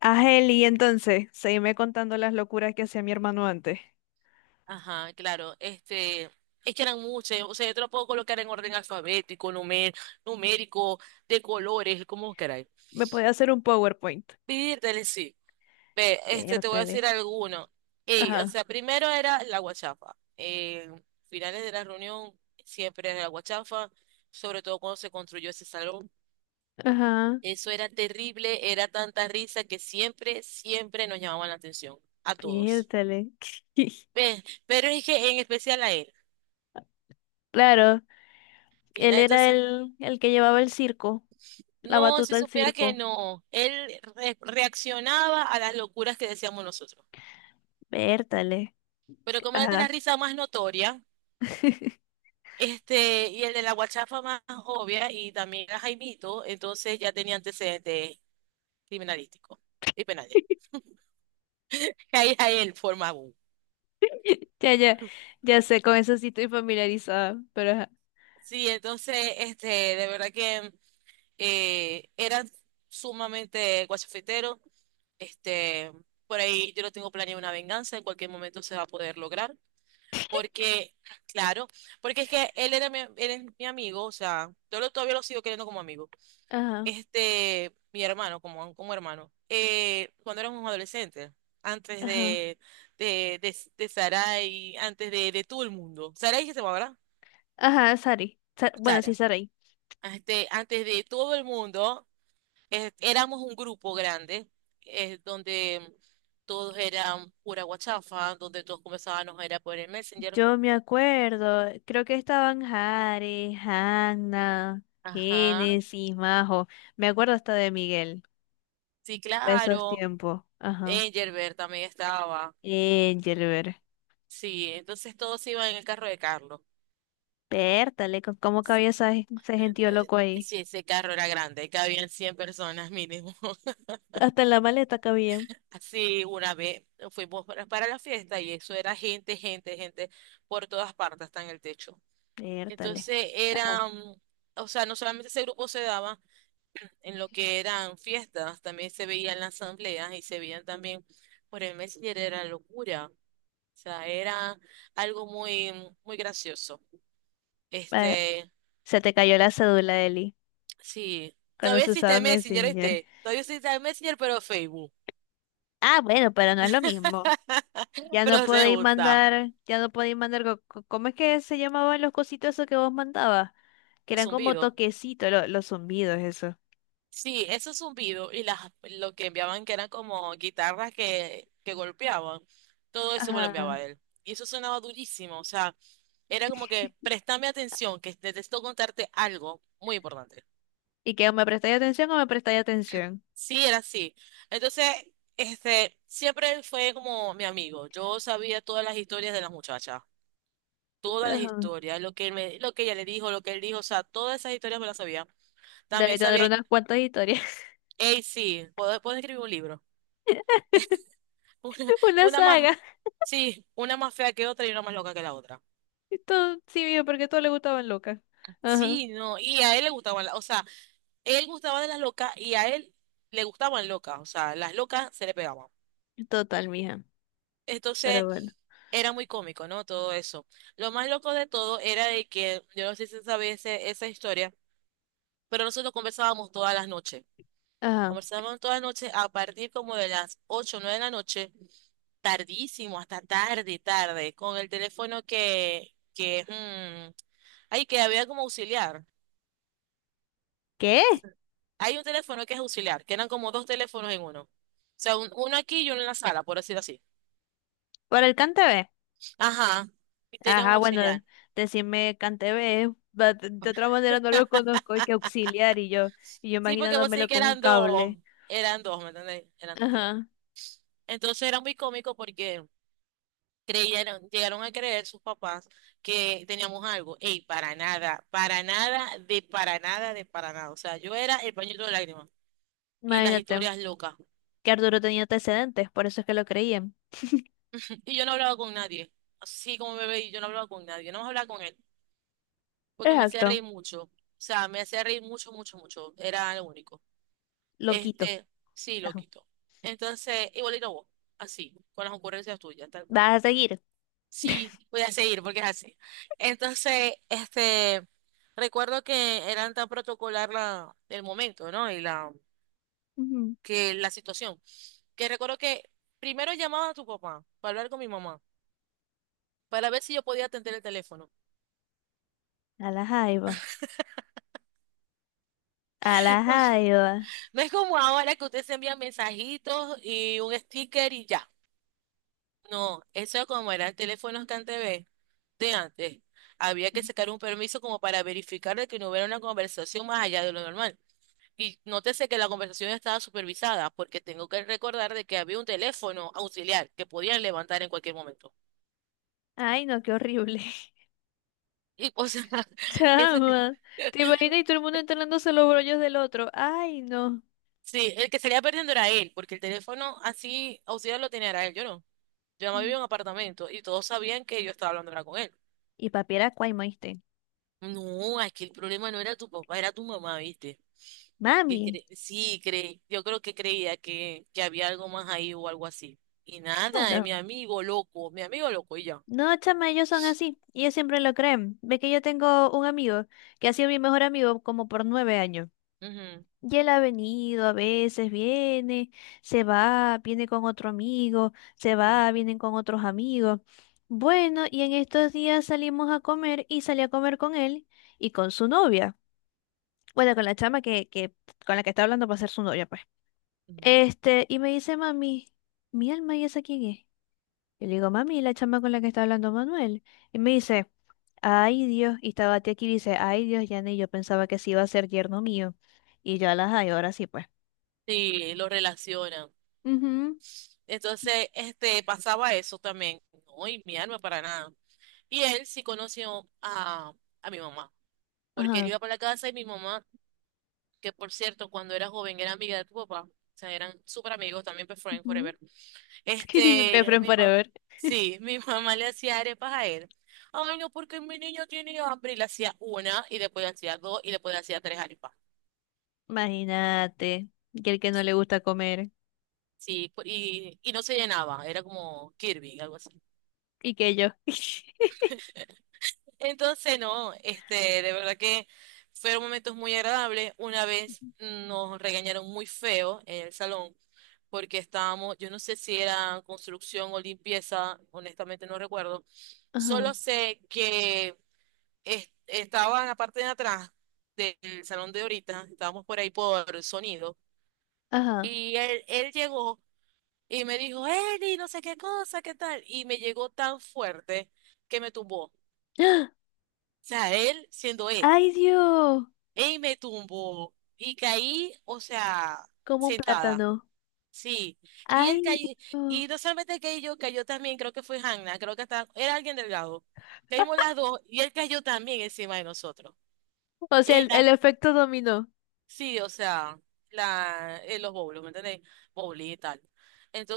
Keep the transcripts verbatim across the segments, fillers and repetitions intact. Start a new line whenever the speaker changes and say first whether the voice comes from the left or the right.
left: Ángel, y entonces, seguime contando las locuras que hacía mi hermano antes.
right: Ajá, claro. Este, es que eran muchas. O sea, yo te lo puedo colocar en orden alfabético, numer- numérico, de colores, como queráis.
left: Me podía hacer un PowerPoint.
right: Pídele, sí. Ve, este, te voy a
left: Pértale.
right: decir alguno. Ey, o
left: Ajá,
right: sea, primero era la guachafa. Eh, finales de la reunión siempre era la guachafa, sobre todo cuando se construyó ese salón.
left: ajá,
right: Eso era terrible, era tanta risa que siempre, siempre nos llamaban la atención, a todos.
left: pértale.
right: Ve, pero es que en especial a él.
left: Claro,
right: Sí.
left: él era
right: Entonces,
left: el, el que llevaba el circo, la
right: no, si
left: batuta del
right: supiera que
left: circo.
right: no. Él re- reaccionaba a las locuras que decíamos nosotros.
left: Pértale.
right: Pero como era el de
left: Ajá.
right: la risa más notoria, este, y el de la guachafa más obvia, y también era Jaimito, entonces ya tenía antecedentes criminalísticos y penales. Ahí a él formaba un.
left: Ya, ya, ya sé, con eso sí estoy familiarizada, pero ajá.
right: Sí, entonces, este, de verdad que eh, era sumamente guachafetero. Este, por ahí yo lo tengo planeado una venganza, en cualquier momento se va a poder lograr. Porque, claro, porque es que él era mi, él es mi amigo, o sea, yo lo- todavía lo sigo queriendo como amigo.
left: Ajá,
right: Este, mi hermano, como, como hermano. Eh, cuando éramos adolescentes, antes
left: ajá.
right: de, de, de, de Sarai, antes de, de todo el mundo. Sarai que se llama, ¿verdad?
left: Ajá, Sari. Sa- bueno, sí,
right: Sara.
left: Saray.
right: Este, antes de todo el mundo, eh, éramos un grupo grande, eh, donde todos eran pura guachafa, donde todos comenzábamos era por el Messenger.
left: Yo me acuerdo, creo que estaban Jare, Hanna,
right: Ajá,
left: Génesis, Majo. Me acuerdo hasta de Miguel,
right: sí,
left: de esos
right: claro.
left: tiempos. Ajá.
right: Engelbert también estaba.
left: Engelbert.
right: Sí, entonces todos iban en el carro de Carlos.
left: Pértale, co- ¿cómo cabía esa- ese gentío
right: Eh,
left: loco ahí?
right: Sí, ese carro era grande, cabían cien personas mínimo.
left: Hasta en la maleta cabía.
right: Así una vez fuimos para, para la fiesta y eso era gente, gente, gente por todas partes, hasta en el techo.
left: Pértale.
right: Entonces
left: Ajá.
right: era, mm, o sea, no solamente ese grupo se daba en lo que eran fiestas, también se veían las asambleas y se veían también por el Messenger, era locura. O sea, era algo muy, muy gracioso.
left: Eh,
right: Este,
left: Se te cayó la cédula, Eli,
right: Sí,
left: cuando
right: todavía
left: se usaba
right: existe Messenger,
left: Messenger.
right: ¿viste? Todavía existe Messenger, pero Facebook.
left: Ah, bueno, pero no es lo mismo. Ya no
right: Pero se
left: podéis
right: usa.
left: mandar, ya no podéis mandar, co- co- ¿cómo es que se llamaban los cositos esos que vos mandabas, que
right: Los
left: eran como
right: zumbidos.
left: toquecitos lo- los zumbidos? Eso.
right: Sí, esos zumbidos y las, lo que enviaban que eran como guitarras que, que golpeaban. Todo eso me lo enviaba
left: Ajá.
right: él. Y eso sonaba durísimo. O sea, era como que préstame atención, que necesito contarte algo muy importante.
left: Y que o me prestáis atención o me prestáis atención.
right: Sí, era así. Entonces, este, siempre él fue como mi amigo. Yo sabía todas las historias de las muchachas. Todas las
left: Ajá.
right: historias, lo que él me, lo que ella le dijo, lo que él dijo, o sea, todas esas historias me las sabía. También
left: Debe tener
right: sabía,
left: unas cuantas historias.
right: hey, sí, puedo, puedo escribir un libro. Una,
left: Una
right: una más,
left: saga.
right: sí, una más fea que otra y una más loca que la otra.
left: Esto sí, mija, porque todo le gustaban locas. Ajá,
right: Sí, no, y a él le gustaban, la- o sea, él gustaba de las locas y a él le gustaban locas, o sea, las locas se le pegaban.
left: total, mija. Pero
right: Entonces,
left: bueno.
right: era muy cómico, ¿no? Todo eso. Lo más loco de todo era de que, yo no sé si sabes esa historia, pero nosotros conversábamos todas las noches.
left: Ajá.
right: Conversamos toda la noche a partir como de las ocho o nueve de la noche, tardísimo, hasta tarde, tarde, con el teléfono que, que, mm, ay, que había como auxiliar.
left: ¿Qué?
right: Hay un teléfono que es auxiliar, que eran como dos teléfonos en uno. O sea, un- uno aquí y uno en la sala, por decirlo así.
left: ¿Por el Cantebe?
right: Ajá, y tenía un
left: Ajá, bueno,
right: auxiliar.
left: decirme Cantebe. Va- De de otra manera no lo conozco, hay que auxiliar y yo, y yo
right: Sí, porque vos sí
left: imaginándomelo
right: que
left: con un
right: eran dos,
left: cable.
right: eran dos, ¿me entendés? Eran dos teléfonos.
left: Ajá.
right: Entonces era muy cómico porque... creyeron, llegaron a creer sus papás que teníamos algo. Ey, para nada, para nada, de para nada, de para nada. O sea, yo era el pañito de lágrimas y las
left: Imagínate
right: historias locas.
left: que Arturo tenía antecedentes, por eso es que lo creían.
right: Y yo no hablaba con nadie. Así como bebé, y yo no hablaba con nadie. No más hablaba con él porque me hacía
left: Exacto.
right: reír mucho. O sea, me hacía reír mucho, mucho, mucho. Era lo único.
left: Loquito.
right: Este, sí,
left: Ajá.
right: loquito. Entonces, igualito a vos, así, con las ocurrencias tuyas, tal cual.
left: Vas a seguir.
right: Sí, voy a seguir porque es así. Entonces, este, recuerdo que eran tan protocolar la, el momento, ¿no? Y la,
left: Ujú.
right: que la situación. Que recuerdo que primero llamaba a tu papá para hablar con mi mamá, para ver si yo podía atender el teléfono.
left: A la jaiba. A la jaiba.
right: No es como ahora que usted se envía mensajitos y un sticker y ya. No, eso como eran teléfonos que antes ve- de antes. Había que sacar un permiso como para verificar de que no hubiera una conversación más allá de lo normal. Y nótese que la conversación estaba supervisada, porque tengo que recordar de que había un teléfono auxiliar que podían levantar en cualquier momento.
left: Ay, no, qué horrible.
right: Y, o sea, ese, t-
left: Chama. ¿Te imaginas y todo el mundo enterándose los brollos del otro? Ay, no.
right: sí, el que salía perdiendo era él, porque el teléfono así auxiliar lo tenía era él, yo no. Yo no vivía
left: Mm.
right: en un apartamento y todos sabían que yo estaba hablando era con él.
left: Y papi era cuaimo, ¿viste?
right: No, es que el problema no era tu papá, era tu mamá, ¿viste? Que
left: Mami.
right: cre- sí, creí, yo creo que creía que, que había algo más ahí o algo así. Y
left: Ah,
right: nada, eh,
left: no.
right: mi amigo loco, mi amigo loco y ya.
left: No, chama, ellos son así. Ellos siempre lo creen. Ve que yo tengo un amigo que ha sido mi mejor amigo como por nueve años. Y él ha venido a veces, viene, se va, viene con otro amigo, se
right: Ujú.
left: va, vienen con otros amigos. Bueno, y en estos días salimos a comer y salí a comer con él y con su novia. Bueno, con la chama que, que con la que está hablando para ser su novia, pues.
right: Ujú.
left: Este, y me dice, mami, mi alma, ¿y esa quién es? Yo le digo, mami, la chama con la que está hablando Manuel. Y me dice, ay Dios, y estaba aquí y dice, ay Dios, Yane, yo pensaba que sí iba a ser yerno mío. Y yo las, ay, ahora sí, pues.
right: Sí, lo relacionan. Entonces, este, pasaba eso también. No, y mi alma para nada. Y él sí conoció a, a mi mamá, porque él
left: Ajá.
right: iba para la casa y mi mamá, que por cierto, cuando era joven era amiga de tu papá, o sea, eran súper amigos, también best friend
left: Ujú.
right: forever. Este,
left: Befriend
right: mi mamá,
left: Forever.
right: sí, mi mamá le hacía arepas a él. Ay, no, porque mi niño tiene hambre. Y le hacía una, y después le hacía dos, y después le hacía tres arepas.
left: Imagínate. Que el que no le gusta comer.
right: Sí, y, y no se llenaba, era como Kirby, algo así.
left: Y que yo.
right: Entonces, no, este, de verdad que fueron momentos muy agradables. Una vez nos regañaron muy feo en el salón porque estábamos, yo no sé si era construcción o limpieza, honestamente no recuerdo.
left: Ajá.
right: Solo sé que es- estaba en la parte de atrás del salón de ahorita, estábamos por ahí por el sonido
left: Ajá.
right: y él, él llegó y me dijo, Eli, no sé qué cosa, qué tal, y me llegó tan fuerte que me tumbó. O
left: ¡Ah!
right: sea, él siendo él.
left: ¡Ay, Dios!
right: Y me tumbó y caí, o sea,
left: Como un
right: sentada.
left: plátano.
right: Sí. Y él
left: ¡Ay,
right: cayó,
left: Dios!
right: y no solamente caí yo, cayó también, creo que fue Hanna, creo que hasta era alguien delgado. Caímos las dos y él cayó también encima de nosotros.
left: O sea,
right: Y
left: el,
right: la,
left: el efecto dominó.
right: sí, o sea, la, en los bowls, ¿me entendés? Bowling y tal.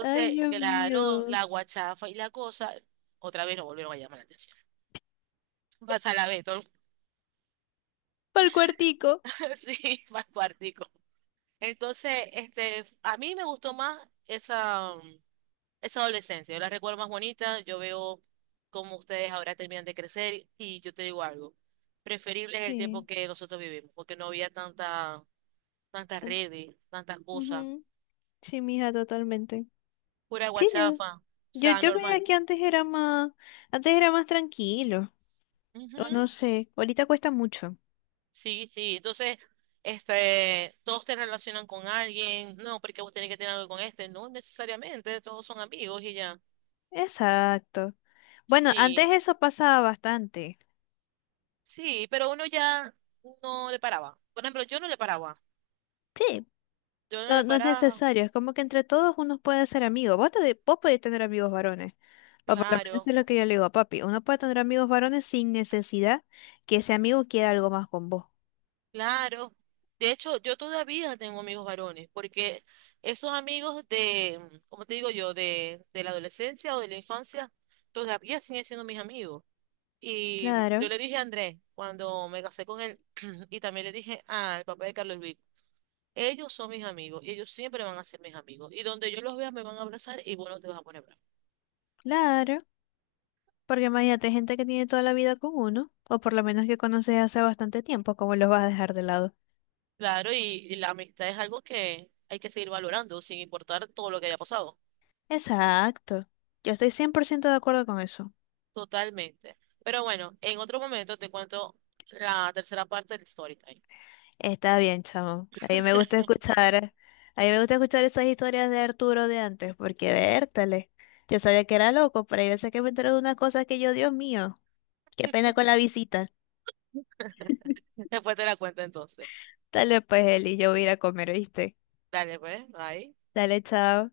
left: ¡Ay, Dios
right: claro,
left: mío!
right: la guachafa y la cosa, otra vez nos volvieron a llamar la atención. Vas a la vez, todo
left: Para el cuartico.
right: sí, para el cuartico. Entonces, este, a mí me gustó más esa, mm, esa adolescencia. Yo la recuerdo más bonita. Yo veo cómo ustedes ahora terminan de crecer y yo te digo algo. Preferible es el
left: Sí.
right: tiempo que nosotros vivimos, porque no había tanta, tantas
left: En-
right: redes, tantas cosas,
left: ujú. Sí, mija, totalmente.
right: pura
left: Sí, yo,
right: guachafa, o
left: yo,
right: sea,
left: yo veía
right: normal.
left: que antes era más, antes era más tranquilo. O no
right: Ujú,
left: sé, ahorita cuesta mucho.
right: sí, sí. Entonces, este, todos te relacionan con alguien. No, porque vos tenés que tener algo con este. No necesariamente, todos son amigos y ya.
left: Exacto. Bueno,
right: Sí,
left: antes eso pasaba bastante.
right: sí, pero uno ya no le paraba. Por ejemplo, yo no le paraba.
left: Sí.
right: Yo no
left: No,
right: le
left: no es
right: paraba.
left: necesario, es como que entre todos uno puede ser amigo. Vos, te- vos podés tener amigos varones, o por lo menos
right: Claro,
left: es lo que yo le digo a papi. Uno puede tener amigos varones sin necesidad que ese amigo quiera algo más con vos.
right: claro. De hecho, yo todavía tengo amigos varones, porque esos amigos de, como te digo yo, de, de la adolescencia o de la infancia, todavía siguen siendo mis amigos. Y yo
left: Claro,
right: le dije a Andrés, cuando me casé con él, y también le dije al papá de Carlos Luis, ellos son mis amigos y ellos siempre van a ser mis amigos. Y donde yo los vea me van a abrazar y vos no te vas a poner bravo.
left: claro, porque imagínate hay gente que tiene toda la vida con uno, o por lo menos que conoces hace bastante tiempo, ¿cómo los vas a dejar de lado?
right: Claro, y, y la amistad es algo que hay que seguir valorando, sin importar todo lo que haya pasado.
left: Exacto, yo estoy cien por ciento de acuerdo con eso.
right: Totalmente. Pero bueno, en otro momento te cuento la tercera parte del story time.
left: Está bien, chamo. A mí me gusta escuchar, a mí me gusta escuchar esas historias de Arturo de antes, porque vértale. Yo sabía que era loco, pero hay veces que me entero de unas cosas que yo, Dios mío, qué pena con la visita.
right: Después te la cuento entonces.
left: Dale pues, Eli, yo voy a ir a comer, ¿viste?
right: Dale, pues, bye.
left: Dale, chao.